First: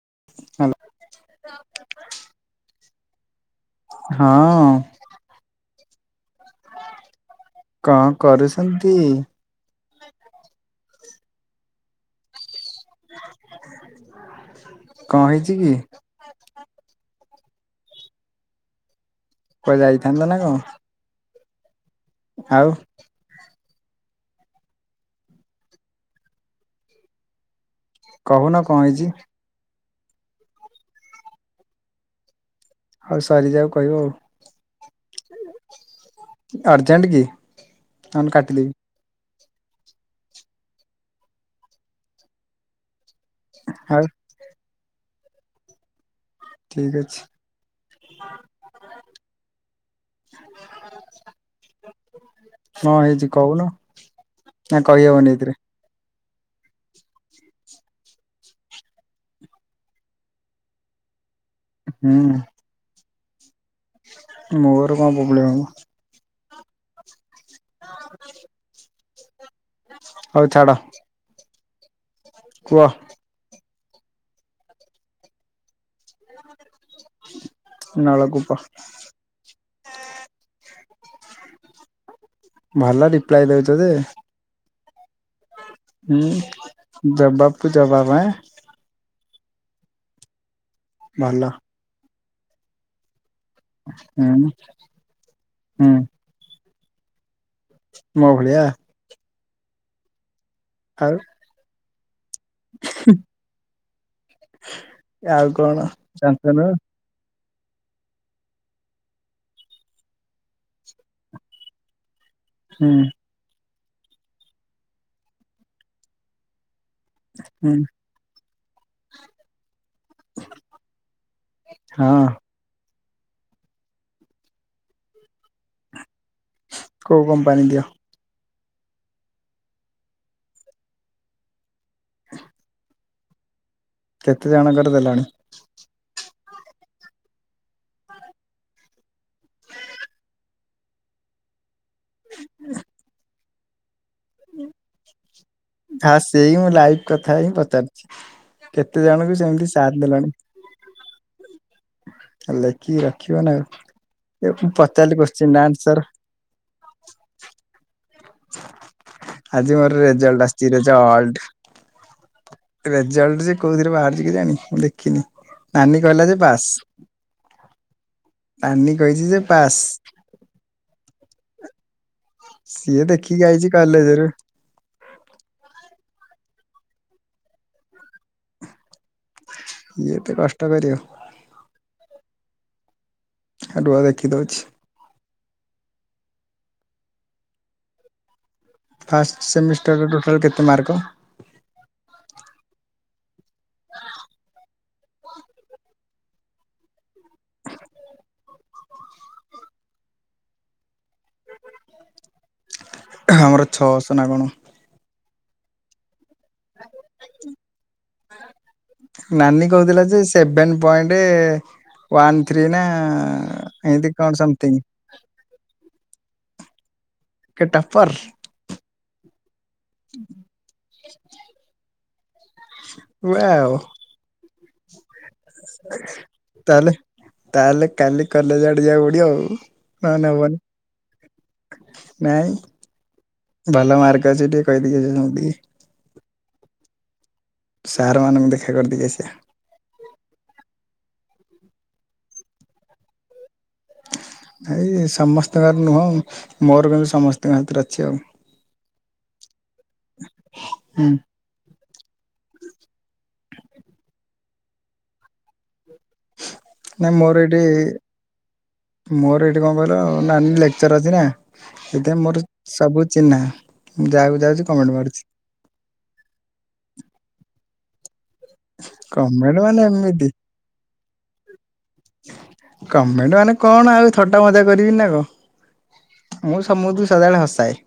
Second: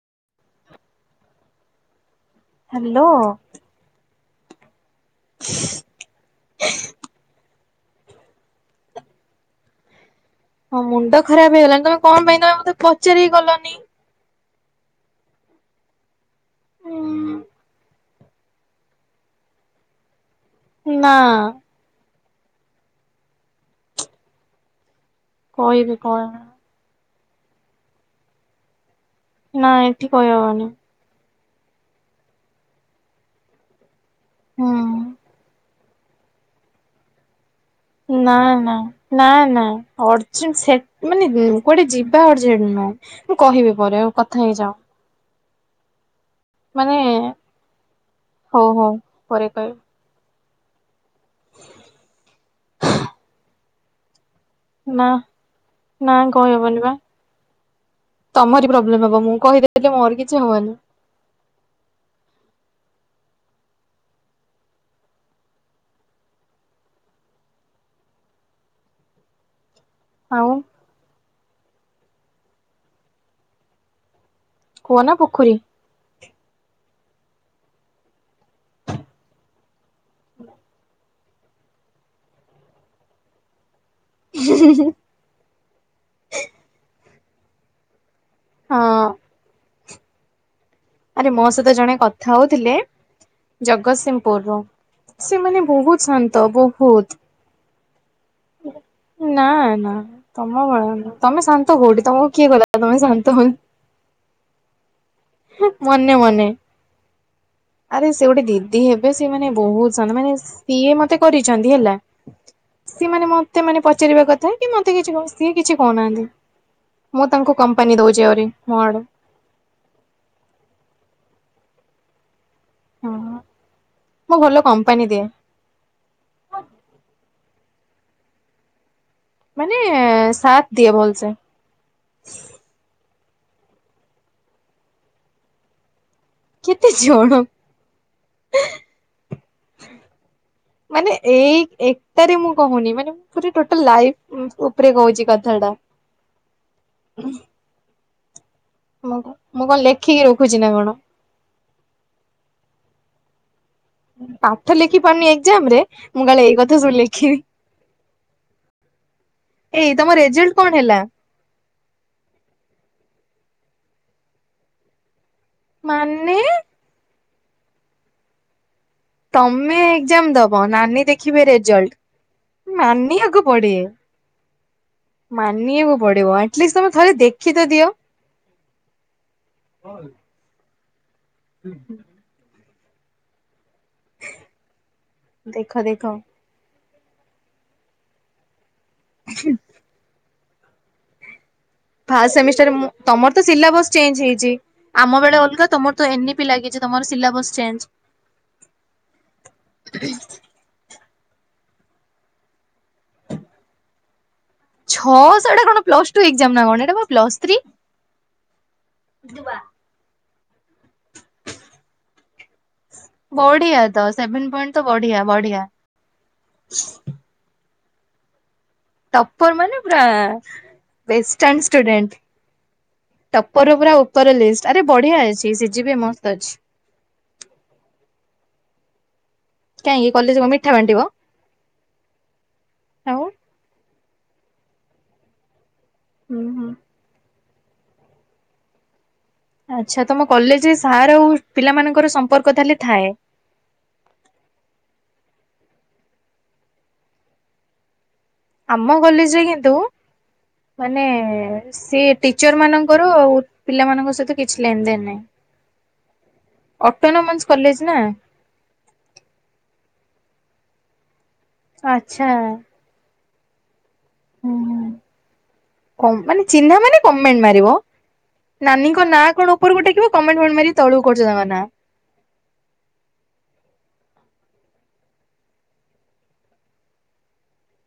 Hello hello ହଁ ଅଁ [unintelligible] କଣ କରୁଛନ୍ତି? ହଁ ମୁଣ୍ଡ ଖରାପ ହେଇଗଲାଣି ତମେ କଣ ପାଇଁ ତମେ ମତେ ପଚାରିକି ଗଲନି? କଣ ହେଇଛି କି? ଉଁ କୁଆଡେ ଯାଇଥାନ୍ତ ନା କଣ? ନା ଆଉ କହିବି କଣ? କହୁନ କଣ ହେଇଚି? ନା ଏଠି କହି ହବନି। ଆଉ ସରିଯାଉ କହିବ ଆଉ। ହୁଁ ଅର୍ଜେଣ୍ଟ କି? ନହେଲେ ନା, କାଟିଦେବି। ନା ନା, ନା, ଅର୍ଜେଣ୍ଟ ସେ ମାନେ କୁଆଡେ ଯିବା ଅର୍ଜେଣ୍ଟ ନୁ ମୁଁ କହିବି ଆଉ ପରେ ଆ କଥା ହେଇଯା। ଠିକ ମାନେ, ଅଛି ହଉ ହଉ ପରେ କହିବି। କଣ ହେଇଛି କହୁନ? ନାଁ କହି ହବନି ଏଇଥିରେ। କହି ହବନି ପା। ତମରି ପ୍ରୋବ୍ଲେମ ହବ, ମୁଁ କହିଦେଲେ ମୋର କିଛି ହବନି। ହୁଁ ଉଁ ମୋର କଣ ପ୍ରୋବ୍ଲେମ ହବ। [unintelligible] ଆଉ ହଉ ଛାଡ। କୁହ? କୁଅ ନା ପୋଖରୀ? ନଳକୂପ, ଭଲ ରିପ୍ଲାଏ ଦଉଛ ଯେ। ହିଁ ହିଁ ହୁଁ, ଜବାବକୁୁ ଜବାବ ଆଁ ହଁ ଅଁ ଆରେ ଭଲ ମୋ ସହିତ ଜଣେ କଥା ହଉଥିଲେ ଜଗତସିଂହପୁର ହୁଁ ରୁ ସେମାନେ ହୁଁ ବହୁତ ଶାନ୍ତ ବହୁତ, ମୋ ଭଳିଆ? ନା, ନା, ତମ ଆଉ ତମେ ଶାନ୍ତ କୋଉଠି ତମକୁ କିଏ କହିଲା ତମେ ଶାନ୍ତ ବୋଲି? ଆଉ କଣ, ମନେ ମନେ। ଶାନ୍ତ ନୁ ଆରେ ସେ ଗୋଟେ ଦିଦି ହେବେ ସେ ମାନେ ବହୁତ ଶାନ୍ତ, ମାନେ ସିଏ ମତେ କରିଛନ୍ତି ହେଲା। ହୁଁ ସିଏ ମାନେ ମତେ ମାନେ ପଚାରିବା କଥା କି ମତେ କିଛି ସିଏ କିଛି କହୁନାହାନ୍ତି। ମୁଁ ତାଙ୍କୁ ହୁଁ କମ୍ପାନୀ ଦଉଛି ଆହୁରି ମ ଆଡୁ। ହଁ ହ ମୁଁ ଭଲ କମ୍ପାନୀ ଦିଏ। କୋଉ କମ୍ପାନୀ ଦିଅ ମାନେ ସାତ ଦିଏ ଭଲସେ କେତେ ଜଣଙ୍କର ଦେଲଣି କେତେ ଜଣ ମାନେ ଏଇ ଏକଟାରେ ମୁଁ କହୁନି ମାନେ ପୁରା ଟୋଟାଲ ଲାଇଫ ଉ ଉପରେ କହୁଛି କଥା ଟା ହଁ ସେଇ ମୁଁ ଲାଇଭ୍ କଥା ହିଁ ପଚାରୁଛି। କେତେ ମୁଁ ଜଣଙ୍କୁ ସେମିତି ମୁଁ କଣ ସାଥ ଲେଖିକି ଦେଲଣି ରଖୁଛି ନା କଣ ଲେଖିକି ରଖିବ ନା ଆଉ ଏ ମୁଁ ପାଠ ଲେଖି ପଚାରିଲି ପାରୁନି କୋଶ୍ଚିନ୍ ଏଜାମ ରେ ଆନ୍ସର ମୁଁ କାଲେ ଏଇ କଥା ଶୁଣି ଲେଖିନି ଆଜି ମୋର ରେଜଲ୍ଟ କଣ ଆସିଛି ହେଲା ରେଜଲଟ ରେଜଲ ସେ କୋଉଥିରେ ବାହାର ଯିକେ ଜାଣି ମୁଁ ଦେଖିନି ନାନୀ କହିଲା ଯେ ମାନେ ବାସ୍ ଯେ ତମେ ପାସ୍। ଏକଜାମ ଦବ ନାନୀ ଦେଖିବେ ରେଜଲ୍ଟ ସିଏ ମାନିବାକୁ ଦେଖିକି ଆଇଛି ପଡେ କଲେଜରୁ ମାନିବାକୁ ପଡିବ ଅଟଲିଷ୍ଟ ତମେ ଥରେ ଦେଖି ତ ଦିଅ ଇଏ ତେ କଷ୍ଟ କରିବ ଏ ରୁଆ ଦେଖିଦଉଛି। ଦେଖ ଦେଖ ଫାଷ୍ଟ ସେମିଷ୍ଟରରେ ଟୋଟାଲ କେତେ ମାର୍କ ଫାମିଷ୍ଟ ମୁଁ ତମର ତ ସିଲାବସ ଚେଞ୍ଜ ହେଇଛି ଆମ ବେଳେ ଅଲଗା ତମର ତ ଏନିପି ଲାଗିଛି ତମର ସିଲାବସ୍ ଚେଞ୍ଜ ଆମର ଛଅଶହ ନାଗଣ ଛଅ ସାଢେ କଣ ପ୍ଲସ ତୋ ଏକଜାମା ନା କଣ ଏଟା ପା plus three seven point one three ନା ବଢିଆ ତ ଏମିତି କଣ ସେଭେନ ପଏଣ୍ଟ ସମଥିଙ୍ଗ ତ ବଢିଆ ବଢିଆ ଏ ଟପ ର୍ ଟପର ମାନେ ପୁରା best stunt student topper wow ପୁରା ଉପର ଲିଷ୍ଟ ଆରେ ବଢିଆ ଅଛି ସିଜି ବି ମସ୍ତ ଅଛି। ତାହେଲେ ତାହେଲେ କାଲି କଲେଜ ଆଡେ ଯିବାକୁ ପଡିବ ଆଉ କାହିଁକି ହ କଲେଜ କଣ ନବନି ମିଠା ବାଣ୍ଟିବ ନାଇଁ ଆଉ। ଭଲ ମାର୍କ ଛି ଟ କାଇଦି ଯି ହୁଁ ହୁଁ ସାରମାନଙ୍କୁ ଦେଖା କରିଦି ଆସିବା ଆଚ୍ଛା ତମ କଲେଜରେ ସାର୍ ଆଉ ପିଲା ମଙ୍କର ସମ୍ପର୍କ ତାହଲେ ଥାଏ ଏଇ ସମସ୍ତଙ୍କର ନୁହଁ ମୋର କେନ୍ତୁ ସମସ୍ତଙ୍କ ସାଥିରେ ଅଛି ଆଉ ଆମ କଲେଜ ରେ କିନ୍ତୁ ମାନେ ହୁଁ ସେ ଟିଚର ମାନଙ୍କର ଆ ପିଲାମାନଙ୍କ ସହିତ କିଛି ଲେନ ଦେନ ନାହିଁ ନାଇ ଅଟୋନୋମସ ମୋର ଏଇଠି କଲେଜ ନା ମୋର ଏଇଠି କଣ କଲ ନାନୀ ଲେକ୍ଚର ଅଛି ନା ସେଥିପାଇଁ ଆଚ୍ଛା ମୋର ହୁଁ ସବୁ ଚିହ୍ନା ମୁଁ ଯାହାକୁ ଯାଉଛି ହୁଁ। କମେଣ୍ଟ ମାରୁଛି କମ୍ ମାନେ ଚିହ୍ନା ମାନେ କମେଣ୍ଟ ମାରିବ। ନାନୀଙ୍କ ନାଁ କଣ କମେଣ୍ଟ ମାନେ ଉପରକୁ ଟେକିବ ଏମିତି କମେଣ୍ଟ ଫେମଣ୍ଟ ମାରି ତଳକୁ କରୁ ତାଙ୍କ ନାଁ କମେଣ୍ଟ ମାନେ କଣ ଆଉ ଥଟା ମଜା କରିବି ନା କ ମୁଁ ସମୁଦୁ ସଦାବେଳେ ହସାଏ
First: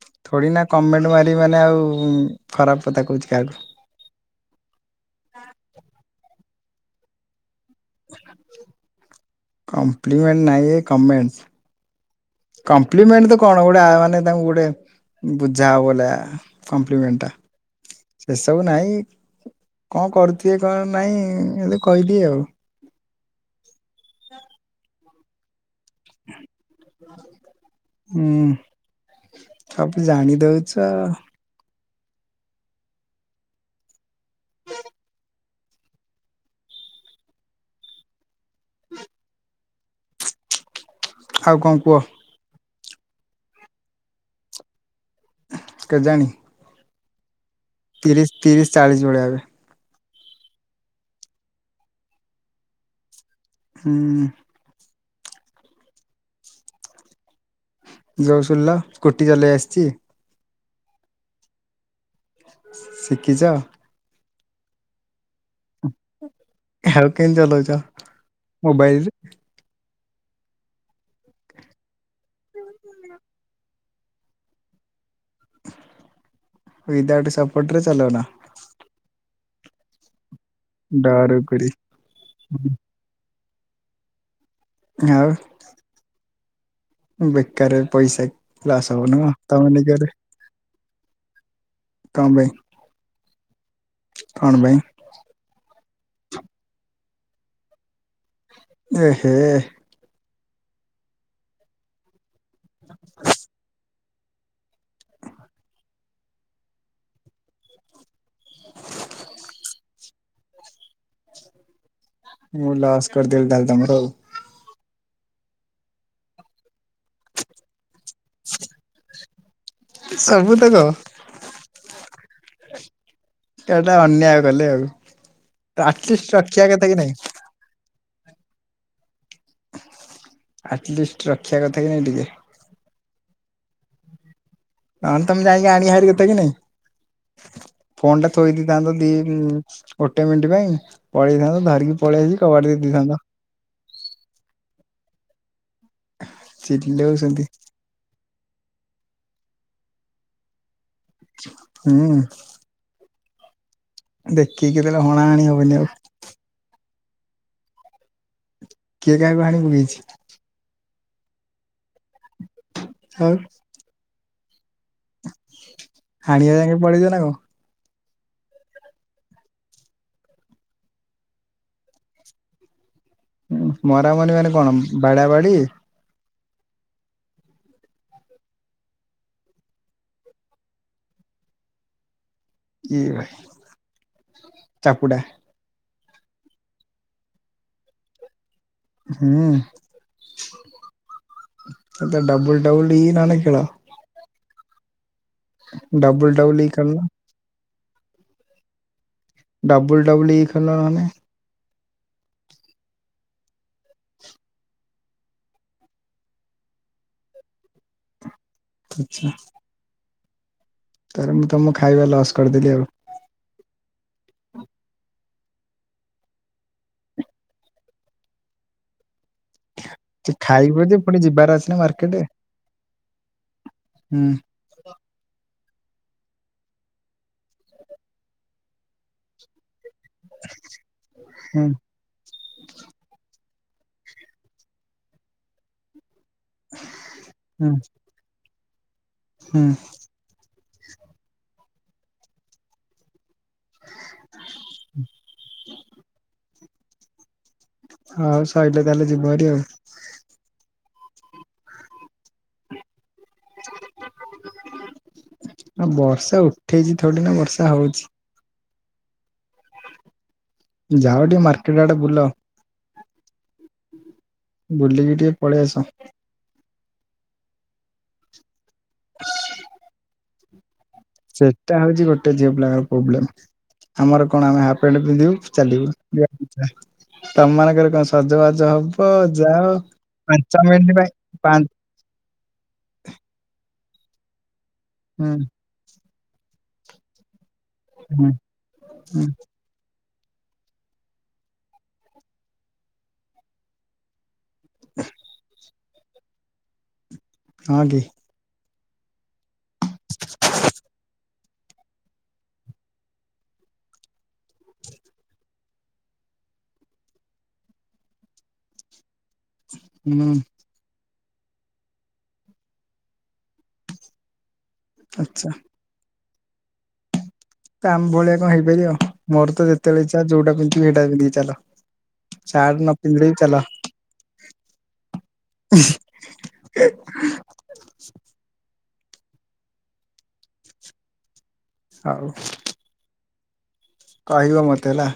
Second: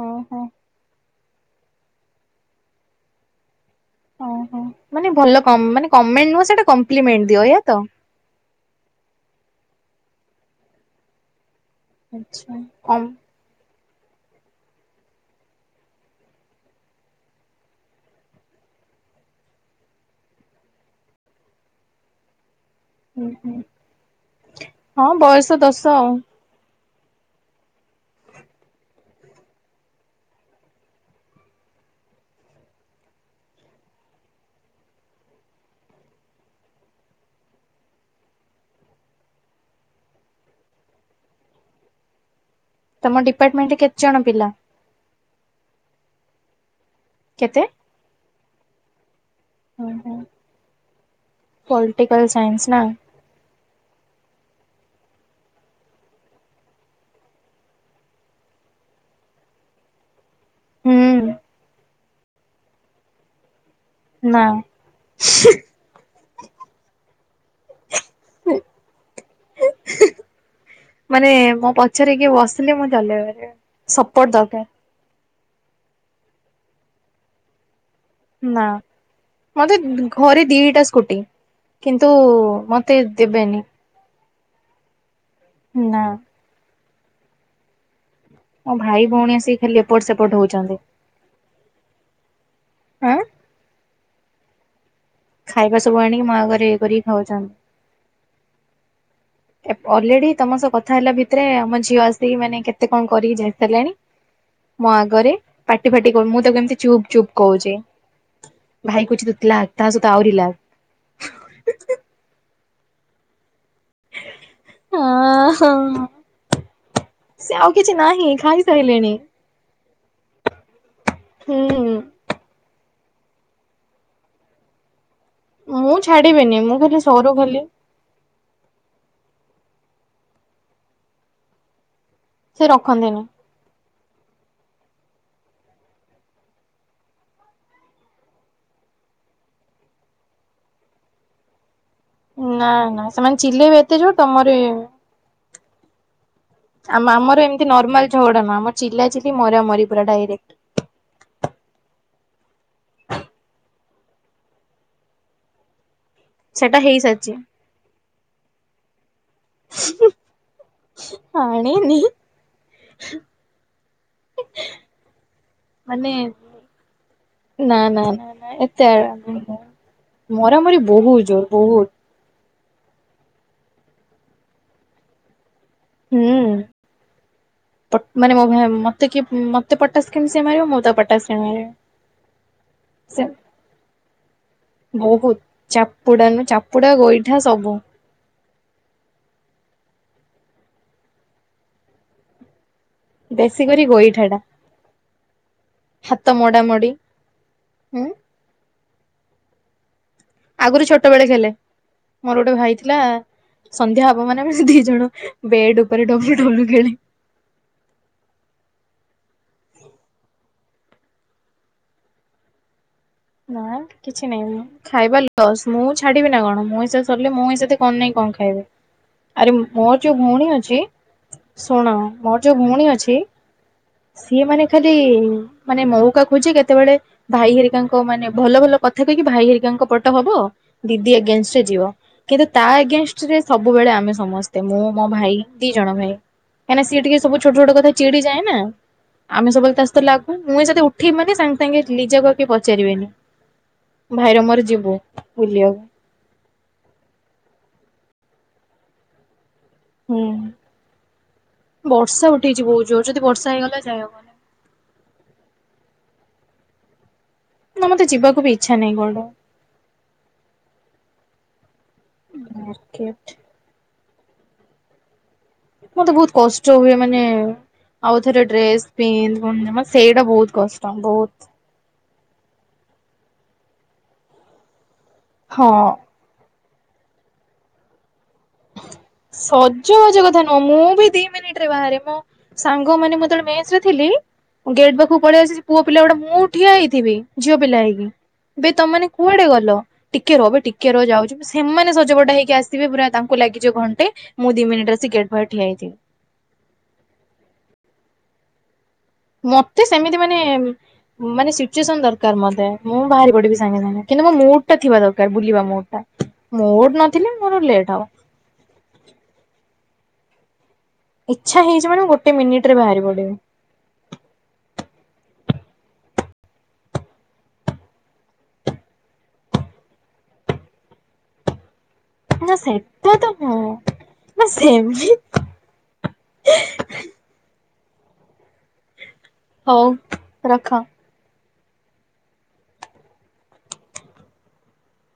ଓହୋ ଥୋ ଡି ନା କମେଣ୍ଟ ମାରି ମାନେ ଆଉ ଖରାପ କତା କହୁଛି କାହାକୁ ଓ ହଁ ମାନେ ଭଲ କମ୍ ମାନେ କମେଣ୍ଟ ନୁହଁ ସେଟା କମ୍ପ୍ଲିମେଣ୍ଟ ଦିଅ ଏଇଆ। ତ। କମ୍ପ୍ଲିମେଣ୍ଟ ନାଇଁଏ କମେଣ୍ଟସ୍। ଆଚ୍ଛା କମ୍ କମ୍ପ୍ଲିମେଣ୍ଟ ତ କଣ ଗୋ ରା ମାନେ ତାଙ୍କୁ ଗୋଟେ ବୁଝା ହବନା କମ୍ପ୍ଲିମେଣ୍ଟ ଟା। ସେସବୁ ନାଇଁ କଣ କରୁଥୁବେ କଣ ନାଇଁ ମୁଁ ଯଦି କଇ ଦିଏ ଆଉ ହୁଁ ହୁଁ ହଁ ବୟସ ଦୋଷ ଆଉ। ହୁଁ ସବୁ ଜାଣି ଦଉଛ। ହୁଁ [unintelligible] ଆଉ କଣ କୁଅ? ତମ ଡିପାର୍ଟମେଣ୍ଟରେ କେତେ ଜଣ ପିଲା? କେଜାଣି? କେତେ? ତିରିଶ ତିରିଶ ଚାଳିଶ ଭଳିଆ ହେବେ। ଓ ହୋ ପଲଟିକାଲ ସାଇନ୍ସ ନା। ହୁଁ। ଜଏସୁଲ୍ଲା ସ୍କୁଟି ଚଲେଇ ଆସିଚି? ହୁଁ। ଶିକିଚ? ନା। ଆଉ କେମିତି ଚାଲଉଚ ମୋବାଇଲ? ମାନେ ମୋ ପଛରେକିଏ ବସିଲେ ମୁଁ ଚଲେଇ ପାରିବି ସପୋର୍ଟ ଦରକାର। ୱିଦିଆଉଟ ସପୋର୍ଟରେ ଚଲଉନା? ନା। ମତେ ଘରେ ଦିଟା ସ୍କୁଟି ଡରୁକୁରି କିନ୍ତୁ ମତେ ଦେବେନି। ଆଉ। ନା। ବେକାର ରେ ପଇସା ମୋ ଲସ୍ ଭାଇ ହବ ନୁହଁ ଭଉଣୀ ଆସିକି ତମ ଖାଲି ଏପଟ ସେପଟ [unintelligible] ହଉଛନ୍ତି କଣ ଆଁ ପାଇଁ କଣ ପାଇଁ? ଏଗୁରା ସବୁ ଆଣିକି ମା ଘରେ ଇଏ କରିକି ଖାଉଚ ଏ ହେ ଏପ୍ ଅଲରେଡି ତମ ସହ କଥା ହେଲା ଭିତରେ ଆମ ଝିଅ ଆସିକି ମାନେ କେତେ କଣ କରିକି ଯାଇସାରିଲାଣି। ମୋ ଆଗରେ ପାଟି ଫାଟି କ ମୁଁ ତାକୁ ଏମିତି ଚୁପ୍ ଚୁପ୍ କହୁଚି। ଭାଇ କହୁଚି ଦୁତିଲା ତାହା ସହିତ ଆହୁରିିଲା। ମୁଁ ଲସ୍ କରିଦେଲ ତାହେଲେ ତମର ଆଉ। ଅ ହଁ ସେ ଆଉ କିଛି ନାହିଁ ଖାଇସାଇଲେଣି। ସବୁତକ। ହୁଁ? ଏଟା ଗୋଟେ ଅନ୍ୟାୟ କଲେ ଆଉ ମୁଁ ଆଟଲିଷ୍ଟ ଛାଡିବିନି ରଖିଆ ମୁଁ କଥା କି ଖାଲି ସରୁ ନାହିଁ? ଖାଲି ଆଟଲିଷ୍ଟ ରଖିବା କଥା କି ନାଇଁ ଟିକେ? ସେ ରଖନ୍ତିନି। ନହନେ ତମେ ଯାଇକି ଆଣି ହାରି କଥା କି ନାଇଁ। ଫୋନ ଟା ଥୋଇ ଦେଇଥାନ୍ତ ଦି ଗୋଟେ ମିନିଟ ପାଇଁ ପଳେଇଥାନ୍ତ ଧରିକି। ପଳେଇ ଆସିକି କବାଟ ନା ଦେଇ ନା ଦେଇଥାନ୍ତ ସେମାନେ ଚିଲେଇବେ ଏତେ ଜୋର୍ ତମର ଇଏ ଆମ ଚିଲଉଛନ୍ତି ଆମର ଏମିତି ନର୍ମାଲ ଝଗଡା ନୁଅଁ ଆମ ମୋର ଚିଲା ଚିଲି ମରାମରି ପୁରା ଡାଇରେକ୍ଟ। ହୁଁ। ଦେଖିକିରି କେତେଲ ହଣାହଣି ହବନି ଆଉ। ସେଟା ହେଇସାରିଚି। କିଏ କାହାକୁ ହାଣି ପକେଇଛି? ହାଣିନି। ଆଉ ମାନେ ହାଣିବା ଯାକେ ପଳେଇଛ ନା କଣ ନା ନା। ଏତେ ମରାମରି ବହୁତ ଜୋର ବହୁତ ମରାମରି ମାନେ କଣ ବାଡା ବାଡି [unintelligible] ମାନେ ମତେ କି ମତେ ପଟାସ କେମିତି ମାରିବ ମୁଁ ତ ପଟାସି ମାରିବ। [inaudible] [unintelligible] ଚାପୁଡା ପୁଡା ନୁ ଚାପୁଡା ଗୋଇଠା ସବୁ। ହୁଁ, ଏ ଡବୁଲ। ବେଶୀ କରି [unintelligible] ଗୋଇଠା ଟା। ଡବୁଲ ହାତ ଡବୁଲ ଇ ମୋଡ଼ାମୋଡ଼ିି ଖେଳୁନ ହୁ। ଡବୁଲ ଡବୁଲ ଇ ଖେଳୁନ ଆଗରୁ ନହେଲେ ଛୋଟ ବେଳେ ଖେଲେ, ମୋର ଗୋଟେ ଭାଇ ଥିଲା। ସନ୍ଧ୍ୟା ହବ ମାନ ଦି ଜଣ ବେଡ ଉପରେ ଡବଲୁ ଡବ ଲୁ ଖେଳି ଆଛା। ତାର ମୁଁ ତମକୁ ଖାଇବା ଲସ୍ କରିଦେଲି ଆଉ। ନାଁ କିଛି ନାଇଁ ମୁଁ ଖାଇବା ଲସ୍ ମୁଁ ଛାଡିବି ନା କଣ? ମୋ ହିସାବରେ ସରିଲେ ମୋ ହିସ କଣ ନାଇଁ କଣ ଖାଇବେ? ଆରେ ମୋର ଯୋଉ ଭଉଣୀ ଖାଇବ ଅଛି ଯେ ପୁଣି ଯିବାର ଅଛି ନା ଶୁଣ, ମାର୍କେଟ ମୋ ଯୋଉ ଭଉଣୀ ଅଛି। ହୁଁ ସିଏ ମାନେ ଖାଲି ମାନେ ମଉକା ଖୋଜେ କେତେବେଳେ ଭାଇ ହେରିକାଙ୍କ ମାନେ ଭଲ ଭଲ କଥା କହିକି ଭାଇ ହେରିକାଙ୍କ ହବ ଦିଦି ଏଗେନଷ୍ଟରେ ହୁଁ ଯିବ, କିନ୍ତୁ ତା ଏଗେନଷ୍ଟ ରେ ସବୁବେଳେ ଆମେ ସମସ୍ତେ ମୁଁ ମୋ ଭାଇ ଦି ଜଣ ଭାଇ। କାହିଁକି ସି ଟିକେ ସବୁ ଛୋଟ ଛୋଟ ହୁଁ କଥା ଚିଡି ଯାଏ ନା ଆମେ ହୁଁ ସବୁବେଳେ ତା ତ ଲାଗୁ ମୁଁ ସତେ ଉଠେଇଲି, ମାନେ ସାଙ୍ଗେ ସାଙ୍ଗେ ନିଜାକୁ ଆଗି ପଚାରିବେନି। ଭାଇର ମୋର ଯିବୁ ବୁଲିବାକୁ। ହଉ ସରିଲେ ତାହେଲେ ଯିବ ଭାରି ଆଉ। ହୁଁ ବର୍ଷା ଉଠେଇଚି ବହୁତ ଜୋର ଯଦି ବର୍ଷା ହେଇଗଲା [unintelligible] ଆଉ ବର୍ଷା ଉଠେଇଛି ଥୋଡ଼ି ନା। ବର୍ଷା ନା ହଉଛି ମତେ ଯିବାକୁ ବି ଇଛା ନାହିଁ ବାହୁଡା଼ ଯାଅ ଟିକେ ମାର୍କେଟ ଆଡେ ବୁଲ। ମାର୍କେଟ। ବୁଲିକି ଟିକେ ପଳେଇ ଆସ। ମତେ ବହୁତ କଷ୍ଟ ହୁଏ ମାନେ ଆଉ ଥରେ ଡ୍ରେସ ପିନ୍ ସେଇଟା ବହୁତ କଷ୍ଟ। ବହୁତ ସେଟା ହଉଛି ଗୋଟେ ଝିଅ ପିଲାଙ୍କର ପ୍ରୋବ୍ଲେମ ଆମର କଣ ଆମେ [unintelligible] ପିନ୍ଧିବୁ ହଁ। ଚାଲିବୁ ତମ ମାନଙ୍କର କଣ ସଜବାଜ ହବ। ଯାଅ ସଜବାଜ କଥା ପାଞ୍ଚ ନୁହଁ ମୁଁ ମିନିଟ ବି ପାଇଁ ଦି ମିନିଟ ପାଞ୍ଚ ରେ ବାହାରେ ମୋ ସାଙ୍ଗ ମାନେ ମତବେଳେ ମ ଥିଲି, ଗେଟ ପାଖକୁ ହୁଁ ପଳେଇ ଆସି ପୁଅ ପିଲା ଗୁଡା ମୁଁ ଠିଆ ହେଇଥିବି। ଝିଅ ପିଲା ହେଇକି ହୁଁ ଏ ତମେମାନେ ହୁଁ କୁଆଡେ ଗଲ। ଟିକେ ରହ ଏବେ ଟିକେ ରହ ଯାଉଛି ସେମାନେ ସଜପଟା ହେଇକି ଆସିବେ ପୁରା ତାଙ୍କୁ ଲାଗିଯିବ ଘଣ୍ଟେ। ମୁ ଦି ମିନିଟର ଆସି ଗେଟ ପାଖରେ ଠିଆହେଇଛି। ହଁ କି? ମତେ ସେମିତି ମାନେ ମାନେ ସିଚୁଏସନ ଦରକାର ମତେ ମୁଁ ବାହାରି ପଡିବି ସାଙ୍ଗେ ସାଙ୍ଗେ, କିନ୍ତୁ ମୋ ମୁଡ଼ ଟା ଥିବା ଦରକାର ବୁଲିବା ମୁଡ଼ ଟା। ମୋର ନଥିଲେ ମୋର ଲେଟ୍ ହବ। ହୁଁ ଇଛା ହେଇଛି ମାନେ ଗୋଟେ ମିନିଟ ରେ ବାହାରି ପଡିବ। ଆଛା ତମ ଭଳିଆ କଣ ହେଇପାରିବ ଆଉ ମୋର ତ ଯେତେବେଳେ ଇଛା ଯୋଉଟା ପିନ୍ଧିବି ସେଟାିନ୍ଧିକି ଚାଲ। ନା ସାର୍ଟ ନ ସେଟ ପିନ୍ଧିଲେ ତ ବି ହଁ ଚାଲ ନା ସେମତି [unintelligible] ହଉ ରଖ। ସାଉ କହିବ ମତେ ହେଲା।